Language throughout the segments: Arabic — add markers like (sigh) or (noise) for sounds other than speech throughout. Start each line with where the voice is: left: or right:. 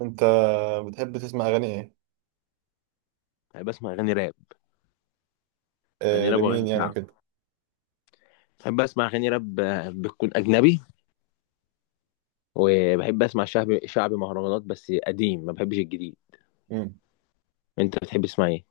right: انت بتحب تسمع اغاني ايه؟
left: بحب اسمع اغاني راب. اغاني
right: آه،
left: راب
right: لمين
left: واغاني
right: يعني
left: شعب.
right: وكده.
left: بحب اسمع اغاني راب، بتكون اجنبي. وبحب اسمع شعبي مهرجانات، بس قديم، ما بحبش الجديد.
right: مم.
left: انت بتحب تسمع ايه؟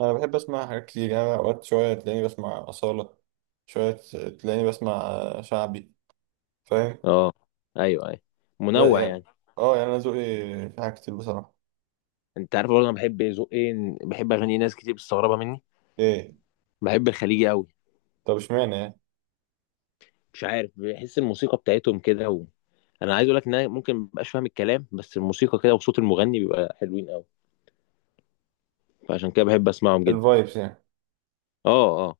right: انا بحب اسمع حاجات كتير، يعني أنا اوقات شويه تلاقيني بسمع اصاله، شويه تلاقيني بسمع شعبي، فاهم؟
left: اه، ايوه ايوه، منوع
right: يعني،
left: يعني.
right: اه يعني انا ذوقي في حاجات كتير بصراحه.
left: انت عارف برضه انا بحب ذوق ايه؟ بحب اغاني ناس كتير مستغربه مني.
right: ايه؟
left: بحب الخليجي قوي.
right: طب اشمعنى يعني؟
left: مش عارف، بحس الموسيقى بتاعتهم كده و... انا عايز اقول لك ان انا ممكن مبقاش فاهم الكلام، بس الموسيقى كده وصوت المغني بيبقى حلوين قوي. فعشان كده بحب اسمعهم جدا.
right: الفايبس يعني.
left: اه اه.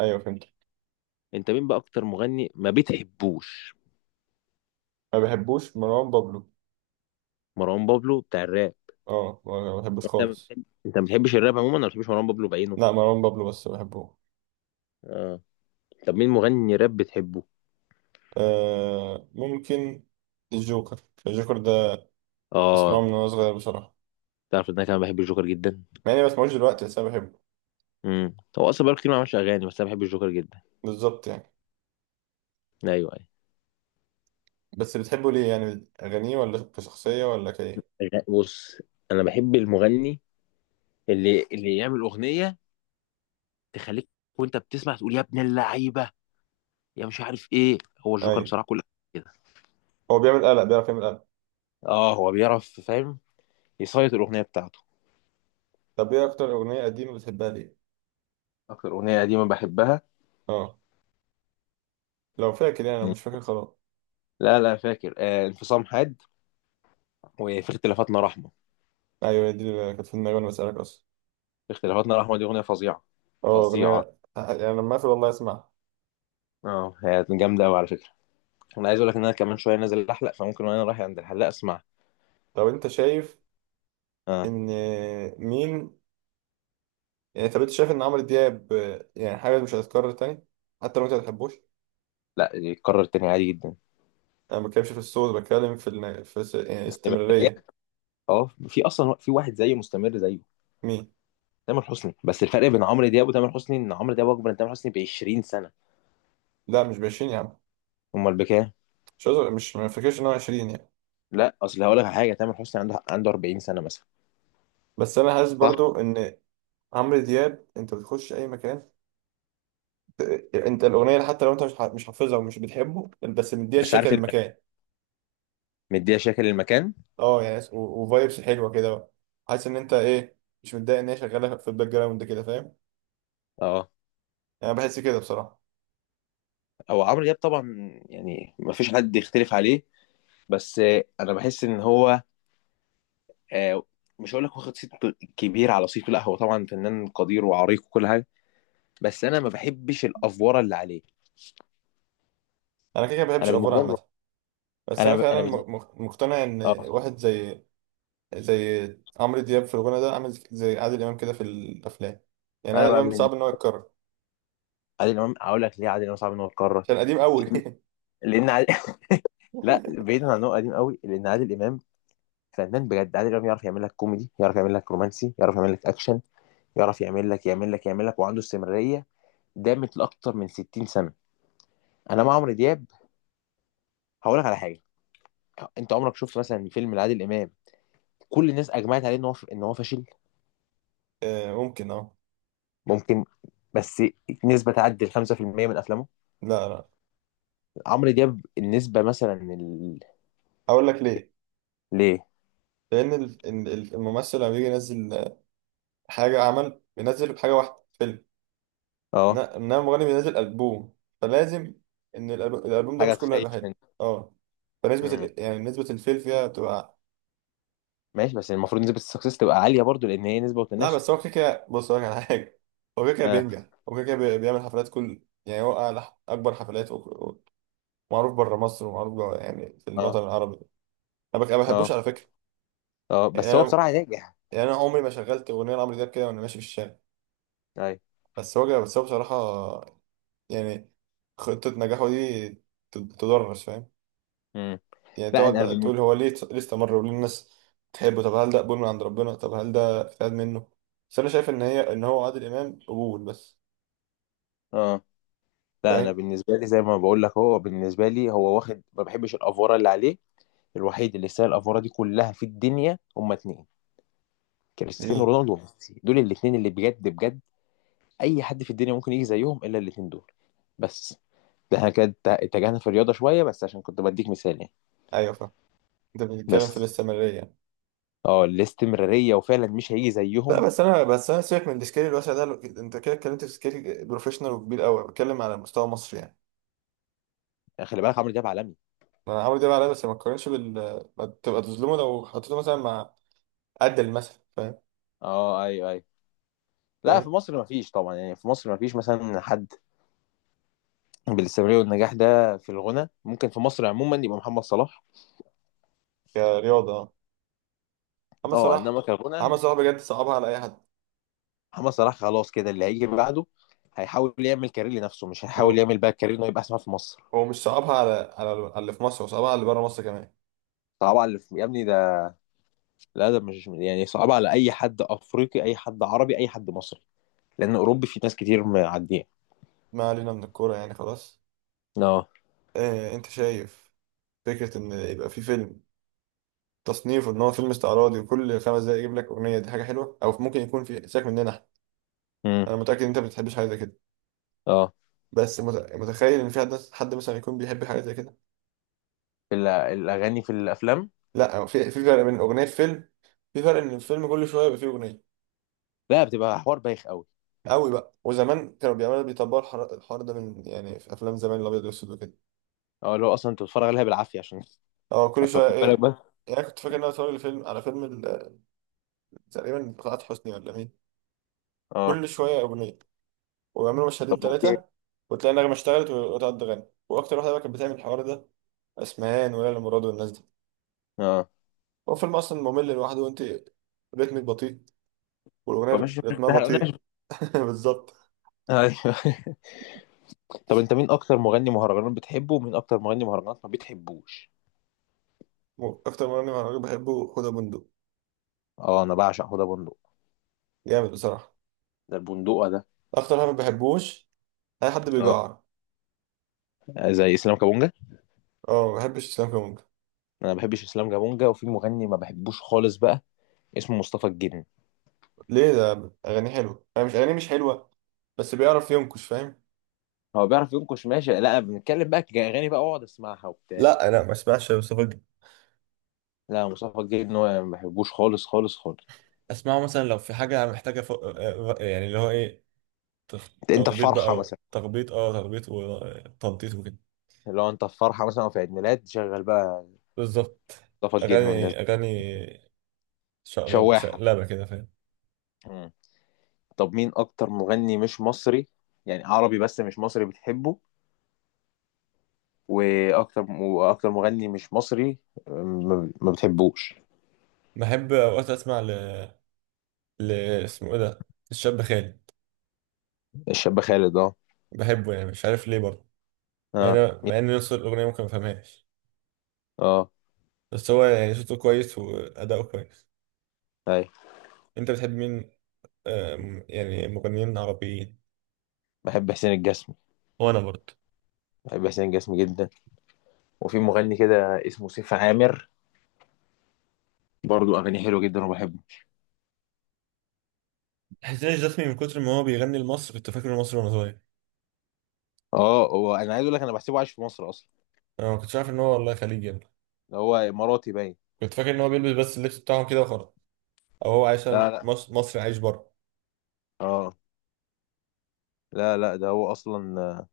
right: ايوه، فهمت.
left: انت مين بقى اكتر مغني ما بتحبوش؟
right: ما بحبوش مروان بابلو.
left: مروان بابلو بتاع الراب.
right: اه، ما بحبوش
left: انت ما
right: خالص.
left: بتحب، انت ما بتحبش الراب عموما ولا ما بتحبش مروان بابلو بعينه؟
right: لا، مروان بابلو بس بحبه.
left: اه. طب مين مغني راب بتحبه؟
right: آه، ممكن الجوكر. الجوكر ده بسمعه
left: اه.
right: من وانا صغير بصراحه.
left: تعرف ان انا كمان بحب الجوكر جدا.
right: مع اني ما بسمعوش دلوقتي بس انا بحبه.
left: امم، هو اصلا بقاله كتير ما عملش اغاني، بس انا بحب الجوكر جدا.
right: بالظبط يعني.
left: ايوه ايوه.
right: بس بتحبه ليه؟ يعني أغانيه ولا كشخصية ولا كإيه؟
left: بص، انا بحب المغني اللي يعمل اغنيه تخليك، وانت بتسمع تقول يا ابن اللعيبه، يا مش عارف ايه. هو الجوكر
right: أيوة،
left: بصراحه كل كده.
right: هو بيعمل قلق، بيعرف يعمل قلق.
left: اه، هو بيعرف، فاهم، يسيط الاغنيه بتاعته.
right: طب إيه أكتر أغنية قديمة بتحبها ليه؟
left: اكتر اغنيه قديمه بحبها؟
right: أه، لو فاكر يعني. أنا مش فاكر خلاص.
left: لا لا، فاكر، انفصام حاد، وفي اختلافاتنا رحمه.
right: أيوة، هي دي اللي كانت في دماغي وأنا بسألك أصلا.
left: اختلافاتنا الرحمة دي أغنية فظيعة.
right: أه،
left: فظيعة.
right: أغنية يعني لما أقفل والله أسمعها.
left: اه، هي جامدة أوي على فكرة. أنا عايز أقول لك إن أنا كمان شوية نازل أحلق، فممكن وأنا رايح عند الحلاق أسمعها.
right: طب أنت شايف
left: اه.
right: إن مين يعني؟ طب أنت شايف إن عمرو دياب يعني حاجة مش هتتكرر تاني؟ حتى لو أنت ما بتحبوش.
left: لا، يتكرر تاني عادي جدا.
right: أنا ما بتكلمش في الصوت، بتكلم في يعني
left: بس بداية.
right: استمرارية.
left: اه، في أصلا في واحد زيه مستمر زيه.
right: مين؟
left: تامر حسني. بس الفرق بين عمرو دياب وتامر حسني إن عمرو دياب أكبر من تامر حسني ب 20 سنة.
right: لا، مش بـ20 يا عم.
left: أمال بكام؟
right: مش ما فاكرش إن هو 20.
left: لا أصل هقول لك على حاجة، تامر حسني عنده 40 سنة مثلا.
right: بس انا حاسس برضو
left: صح.
right: ان عمرو دياب، انت بتخش اي مكان. ت- انت الاغنيه حتى لو انت مش حافظها ومش بتحبه، بس مديها
left: بس
right: الشكل
left: عارف اللي
right: للمكان.
left: مديها شكل المكان.
right: اه يعني، وفايبس حلوه كده بقى. حاسس ان انت ايه، مش متضايق ان هي شغاله في الباك جراوند كده، فاهم؟
left: اه،
right: يعني انا بحس كده بصراحه.
left: هو عمرو دياب طبعا، يعني ما فيش حد يختلف عليه. بس انا بحس ان هو، آه، مش هقول لك واخد صيت كبير على صيته، لا هو طبعا فنان قدير وعريق وكل حاجه. بس انا ما بحبش الافوره اللي عليه.
right: انا كده كده ما بحبش
left: انا
right: الافوار
left: بالنسبه لي.
right: عامه. بس انا
left: انا
right: فعلا
left: بالنسبه.
right: مقتنع ان
left: اه.
right: واحد زي عمرو دياب في الغنى ده، عامل زي عادل امام كده في الافلام. يعني
left: انا
right: عادل
left: بقى
right: امام
left: من
right: صعب ان هو يتكرر.
left: عادل امام هقول لك ليه عادل امام صعب ان هو يتكرر.
right: عشان قديم قوي. (laughs)
left: لان عادل... (laughs) لا، بعيدا عن انه قديم قوي، لان عادل امام فنان بجد. عادل امام يعرف يعمل لك كوميدي، يعرف يعمل لك رومانسي، يعرف يعمل لك اكشن، يعرف يعمل لك، وعنده استمراريه دامت لاكتر من 60 سنه. انا مع عمرو دياب هقول لك على حاجه. انت عمرك شفت مثلا فيلم لعادل امام كل الناس اجمعت عليه ان هو فاشل؟
right: آه، ممكن اه.
left: ممكن. بس نسبه تعدي ال 5% من افلامه.
right: لا لا،
left: عمرو دياب النسبه مثلا ال...
right: اقول لك ليه.
left: ليه؟
right: لان الممثل لما بيجي ينزل حاجه، عمل بينزل بحاجه واحده فيلم.
left: اه،
right: انما المغني بينزل البوم، فلازم ان الالبوم ده
left: حاجه
right: مش كله
left: تخيش
right: هيبقى حلو.
left: من.
right: اه فنسبه
left: مم.
right: يعني نسبه الفيل فيها بتبقى.
left: ماشي، بس المفروض نسبه السكسس تبقى عاليه برضو، لان هي نسبه
right: لا
left: وتناسب.
right: بس هو كده كده، بص هقول لك على حاجه. هو كده كده
left: اه
right: بينجح، هو كده كده بيعمل حفلات كل، يعني هو أعلى اكبر حفلات ومعروف بره مصر ومعروف جوه يعني في الوطن
left: اه
right: العربي. أنا ما بحبوش
left: اه
right: على فكره.
left: اه،
right: يعني
left: بس هو
right: انا
left: بصراحه ناجح.
right: يعني انا عمري ما شغلت اغنيه لعمرو دياب كده وانا ماشي في الشارع.
left: ايوه.
right: بس هو بصراحه، يعني خطة نجاحه دي تدرس، فاهم؟
left: مم.
right: يعني
left: لا
right: تقعد
left: انا
right: بقى
left: بال...
right: تقول هو ليه استمر وليه الناس تحبه، طب هل ده قبول من عند ربنا، طب هل ده اجتهاد منه. بس انا شايف ان هو عادل امام قبول بس،
left: اه. لا، انا
right: فاهم؟
left: بالنسبه لي، زي ما بقول لك، هو بالنسبه لي هو واخد، ما بحبش الافوره اللي عليه. الوحيد اللي يستاهل الافوره دي كلها في الدنيا هما اتنين: كريستيانو
right: مين؟
left: رونالدو وميسي. دول الاتنين اللي بجد بجد. اي حد في الدنيا ممكن يجي زيهم الا الاتنين دول. بس ده احنا كده اتجهنا في الرياضه شويه، بس عشان كنت بديك مثال يعني.
right: ايوه، فاهم. انت بتتكلم في
left: بس
right: الاستمرارية يعني.
left: اه، الاستمراريه، وفعلا مش هيجي
right: لا
left: زيهم.
right: بس انا سيبك من السكيل الواسع ده. انت كده اتكلمت في سكيل بروفيشنال وكبير قوي، بتكلم على مستوى مصر يعني.
left: يعني خلي بالك عمرو دياب عالمي.
right: انا عمرو دياب عليا، بس ما تقارنش بال، ما تبقى تظلمه لو حطيته مثلا مع قد المثل، فاهم؟
left: اه، ايوه ايوه. لا،
right: فاهم.
left: في مصر ما فيش طبعا، يعني في مصر ما فيش مثلا حد بالاستمراريه والنجاح ده في الغنى. ممكن في مصر عموما يبقى محمد صلاح.
right: كرياضة، محمد
left: اه،
right: صلاح.
left: انما
right: محمد
left: كغنى.
right: صلاح بجد صعبها على اي حد.
left: محمد صلاح خلاص كده. اللي هيجي بعده هيحاول يعمل كارير لنفسه، مش هيحاول
right: هو
left: يعمل بقى كارير انه يبقى اسمها في مصر.
right: هو مش صعبها على اللي في مصر، هو صعبها على اللي بره مصر كمان.
left: طبعا يا ابني، لا ده مش يعني صعب على اي حد افريقي، اي حد عربي، اي حد مصري، لان اوروبي في ناس كتير معديه.
right: ما علينا من الكوره يعني خلاص.
left: اه.
right: إيه انت شايف فكره ان يبقى في فيلم تصنيفه ان هو فيلم استعراضي وكل 5 دقايق يجيب لك اغنيه؟ دي حاجه حلوه، او ممكن يكون في سيبك مننا احنا.
left: امم
right: انا متاكد ان انت ما بتحبش حاجه زي كده،
left: اه.
right: بس متخيل ان في حد مثلا يكون بيحب حاجه زي كده.
left: في الاغاني في الافلام.
right: لا هو في في فرق بين اغنيه في فيلم، في فرق ان الفيلم كل شويه يبقى فيه اغنيه
left: لا، بتبقى حوار بايخ قوي.
right: قوي بقى. وزمان كانوا بيعملوا بيطبقوا الحوار ده من، يعني في افلام زمان الابيض والاسود وكده.
left: اه، اللي هو اصلا انت بتتفرج عليها بالعافيه عشان
right: اه كل
left: ففي
right: شويه
left: (laughs) بالك
right: ايه،
left: بس.
right: يعني كنت فاكر ان انا اتفرج على فيلم تقريبا بتاعت حسني ولا مين.
left: اه.
right: كل شويه اغنيه، ويعملوا مشهدين
left: طب اوكي.
right: ثلاثه، وتلاقي النغمه اشتغلت وتقعد تغني. واكتر واحده بقى كانت بتعمل الحوار ده اسمهان وليلى مراد والناس دي.
left: اه.
right: هو فيلم اصلا ممل لوحده، وانت رتمك بطيء والاغنيه
left: فمش
right: رتمها
left: مستاهل،
right: بطيء.
left: ايوه.
right: (laughs) بالظبط.
left: (laughs) طب انت مين اكتر مغني مهرجانات بتحبه، ومين اكتر مغني مهرجانات ما بتحبوش؟
right: اكتر مغني مهرجان بحبه حوده بندق،
left: اه، انا بعشق حوده بندق.
right: جامد بصراحه.
left: ده البندقه ده.
right: اكتر واحد ما بحبوش اي حد
left: اه،
right: بيجعر.
left: زي اسلام كابونجا.
right: اه، ما بحبش اسلام كمان.
left: انا ما بحبش اسلام كابونجا، وفي مغني ما بحبوش خالص بقى اسمه مصطفى الجن.
right: ليه؟ ده اغاني حلوه. انا مش اغاني مش حلوه، بس بيعرف ينكش، فاهم؟
left: هو بيعرف ينكش ماشي، لا بنتكلم بقى كأغاني بقى اقعد اسمعها وبتاع.
right: لا انا ما اسمعش مصطفى
left: لا، مصطفى الجديد ان هو ما بحبوش خالص خالص خالص.
right: اسمعه مثلا لو في حاجه محتاجه ف... آه، يعني اللي هو ايه.
left: انت، أنت في
right: تخبيط
left: فرحه
right: بقى،
left: مثلا،
right: تخبيط وتنطيط وكده.
left: لو انت في فرحه مثلا أو في عيد ميلاد، شغل بقى
right: بالظبط.
left: مصطفى الجديد والناس دي.
right: اغاني اغاني، شقلبه
left: شواحه.
right: شقلبه كده، فاهم؟
left: مم. طب مين اكتر مغني مش مصري، يعني عربي بس مش مصري، بتحبه؟ واكتر، واكتر مغني مش مصري ما، ما بتحبوش؟
right: بحب اوقات اسمع ل... ل اسمه ايه ده، الشاب خالد.
left: الشاب خالد، اه
right: بحبه يعني، مش عارف ليه برضه. مع
left: اه.
right: ان
left: مين؟
right: نص الاغنيه ممكن ما فهمهاش،
left: اه،
right: بس هو يعني صوته كويس واداؤه كويس.
left: ايوه.
right: انت بتحب مين؟ يعني مغنيين عربيين.
left: بحب حسين الجسمي.
right: وانا برضه.
left: بحب حسين الجسمي جدا. وفي مغني كده اسمه سيف عامر، برضو اغاني حلوه جدا وبحبه.
right: حسين الجسمي من كتر ما هو بيغني لمصر، كنت فاكر انه مصري وانا صغير.
left: اه، هو انا عايز اقول لك انا بحسبه عايش في مصر اصلا.
right: انا ما كنتش عارف ان هو والله خليجي يعني.
left: ده هو اماراتي باين.
right: كنت فاكر ان هو بيلبس بس اللبس بتاعهم كده وخلاص، او هو عايش
left: لا لا.
right: مصر، مصري عايش بره.
left: اه. لا لا، ده هو اصلا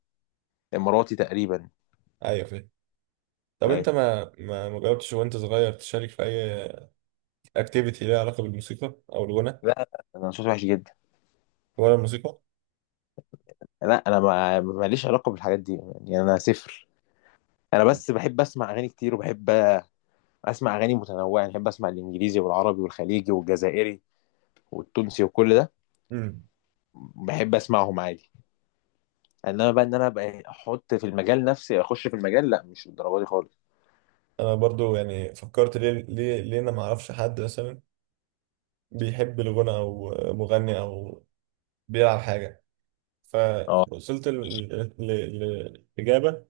left: اماراتي تقريبا.
right: ايوه، فاهم. طب انت
left: ايوه.
right: ما جربتش وانت صغير، تشارك في اي اكتيفيتي ليها علاقه بالموسيقى او الغنى
left: لا، انا صوتي وحش جدا.
right: ولا الموسيقى؟
left: لا، انا ما ماليش علاقه بالحاجات دي، يعني انا صفر. انا بس بحب اسمع اغاني كتير، وبحب اسمع اغاني متنوعه. يعني بحب اسمع الانجليزي والعربي والخليجي والجزائري والتونسي وكل ده.
right: امم.
left: بحب اسمعهم عادي. انما بقى ان انا بقى احط في المجال، نفسي اخش في المجال، لا مش الدرجه دي خالص.
right: انا برضو يعني فكرت ليه انا ما اعرفش حد مثلا بيحب الغنى او مغني او بيلعب حاجه؟
left: اه
right: فوصلت للإجابة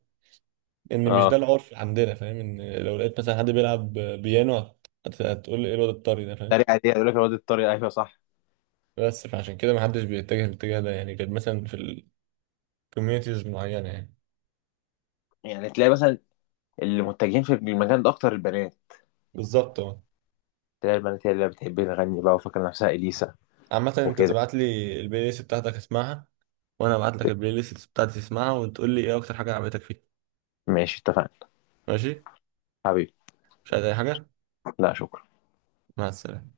right: إن مش ده
left: اه،
right: العرف اللي عندنا، فاهم؟ إن لو لقيت مثلا حد بيلعب بيانو، هتقول لي إيه الواد الطري ده، فاهم؟
left: الطريقه دي، يقول لك الواد الطريقه، ايوه صح.
right: بس فعشان كده محدش بيتجه الاتجاه ده، يعني غير مثلا في الكوميونيتيز معينة يعني.
left: يعني تلاقي مثلا اللي متجهين في المكان ده اكتر البنات.
right: بالظبط، أه.
left: تلاقي البنات هي اللي بتحب تغني بقى وفاكره نفسها اليسا،
right: عامة أنت
left: وكده.
right: تبعت لي البلاي ليست بتاعتك أسمعها، وأنا أبعت لك البلاي ليست بتاعتي تسمعها وتقول لي إيه أكتر حاجة عجبتك فيها.
left: ماشي، اتفقنا.
right: ماشي؟
left: حبيبي.
right: مش عايز أي حاجة؟
left: لا شكرا.
right: مع السلامة.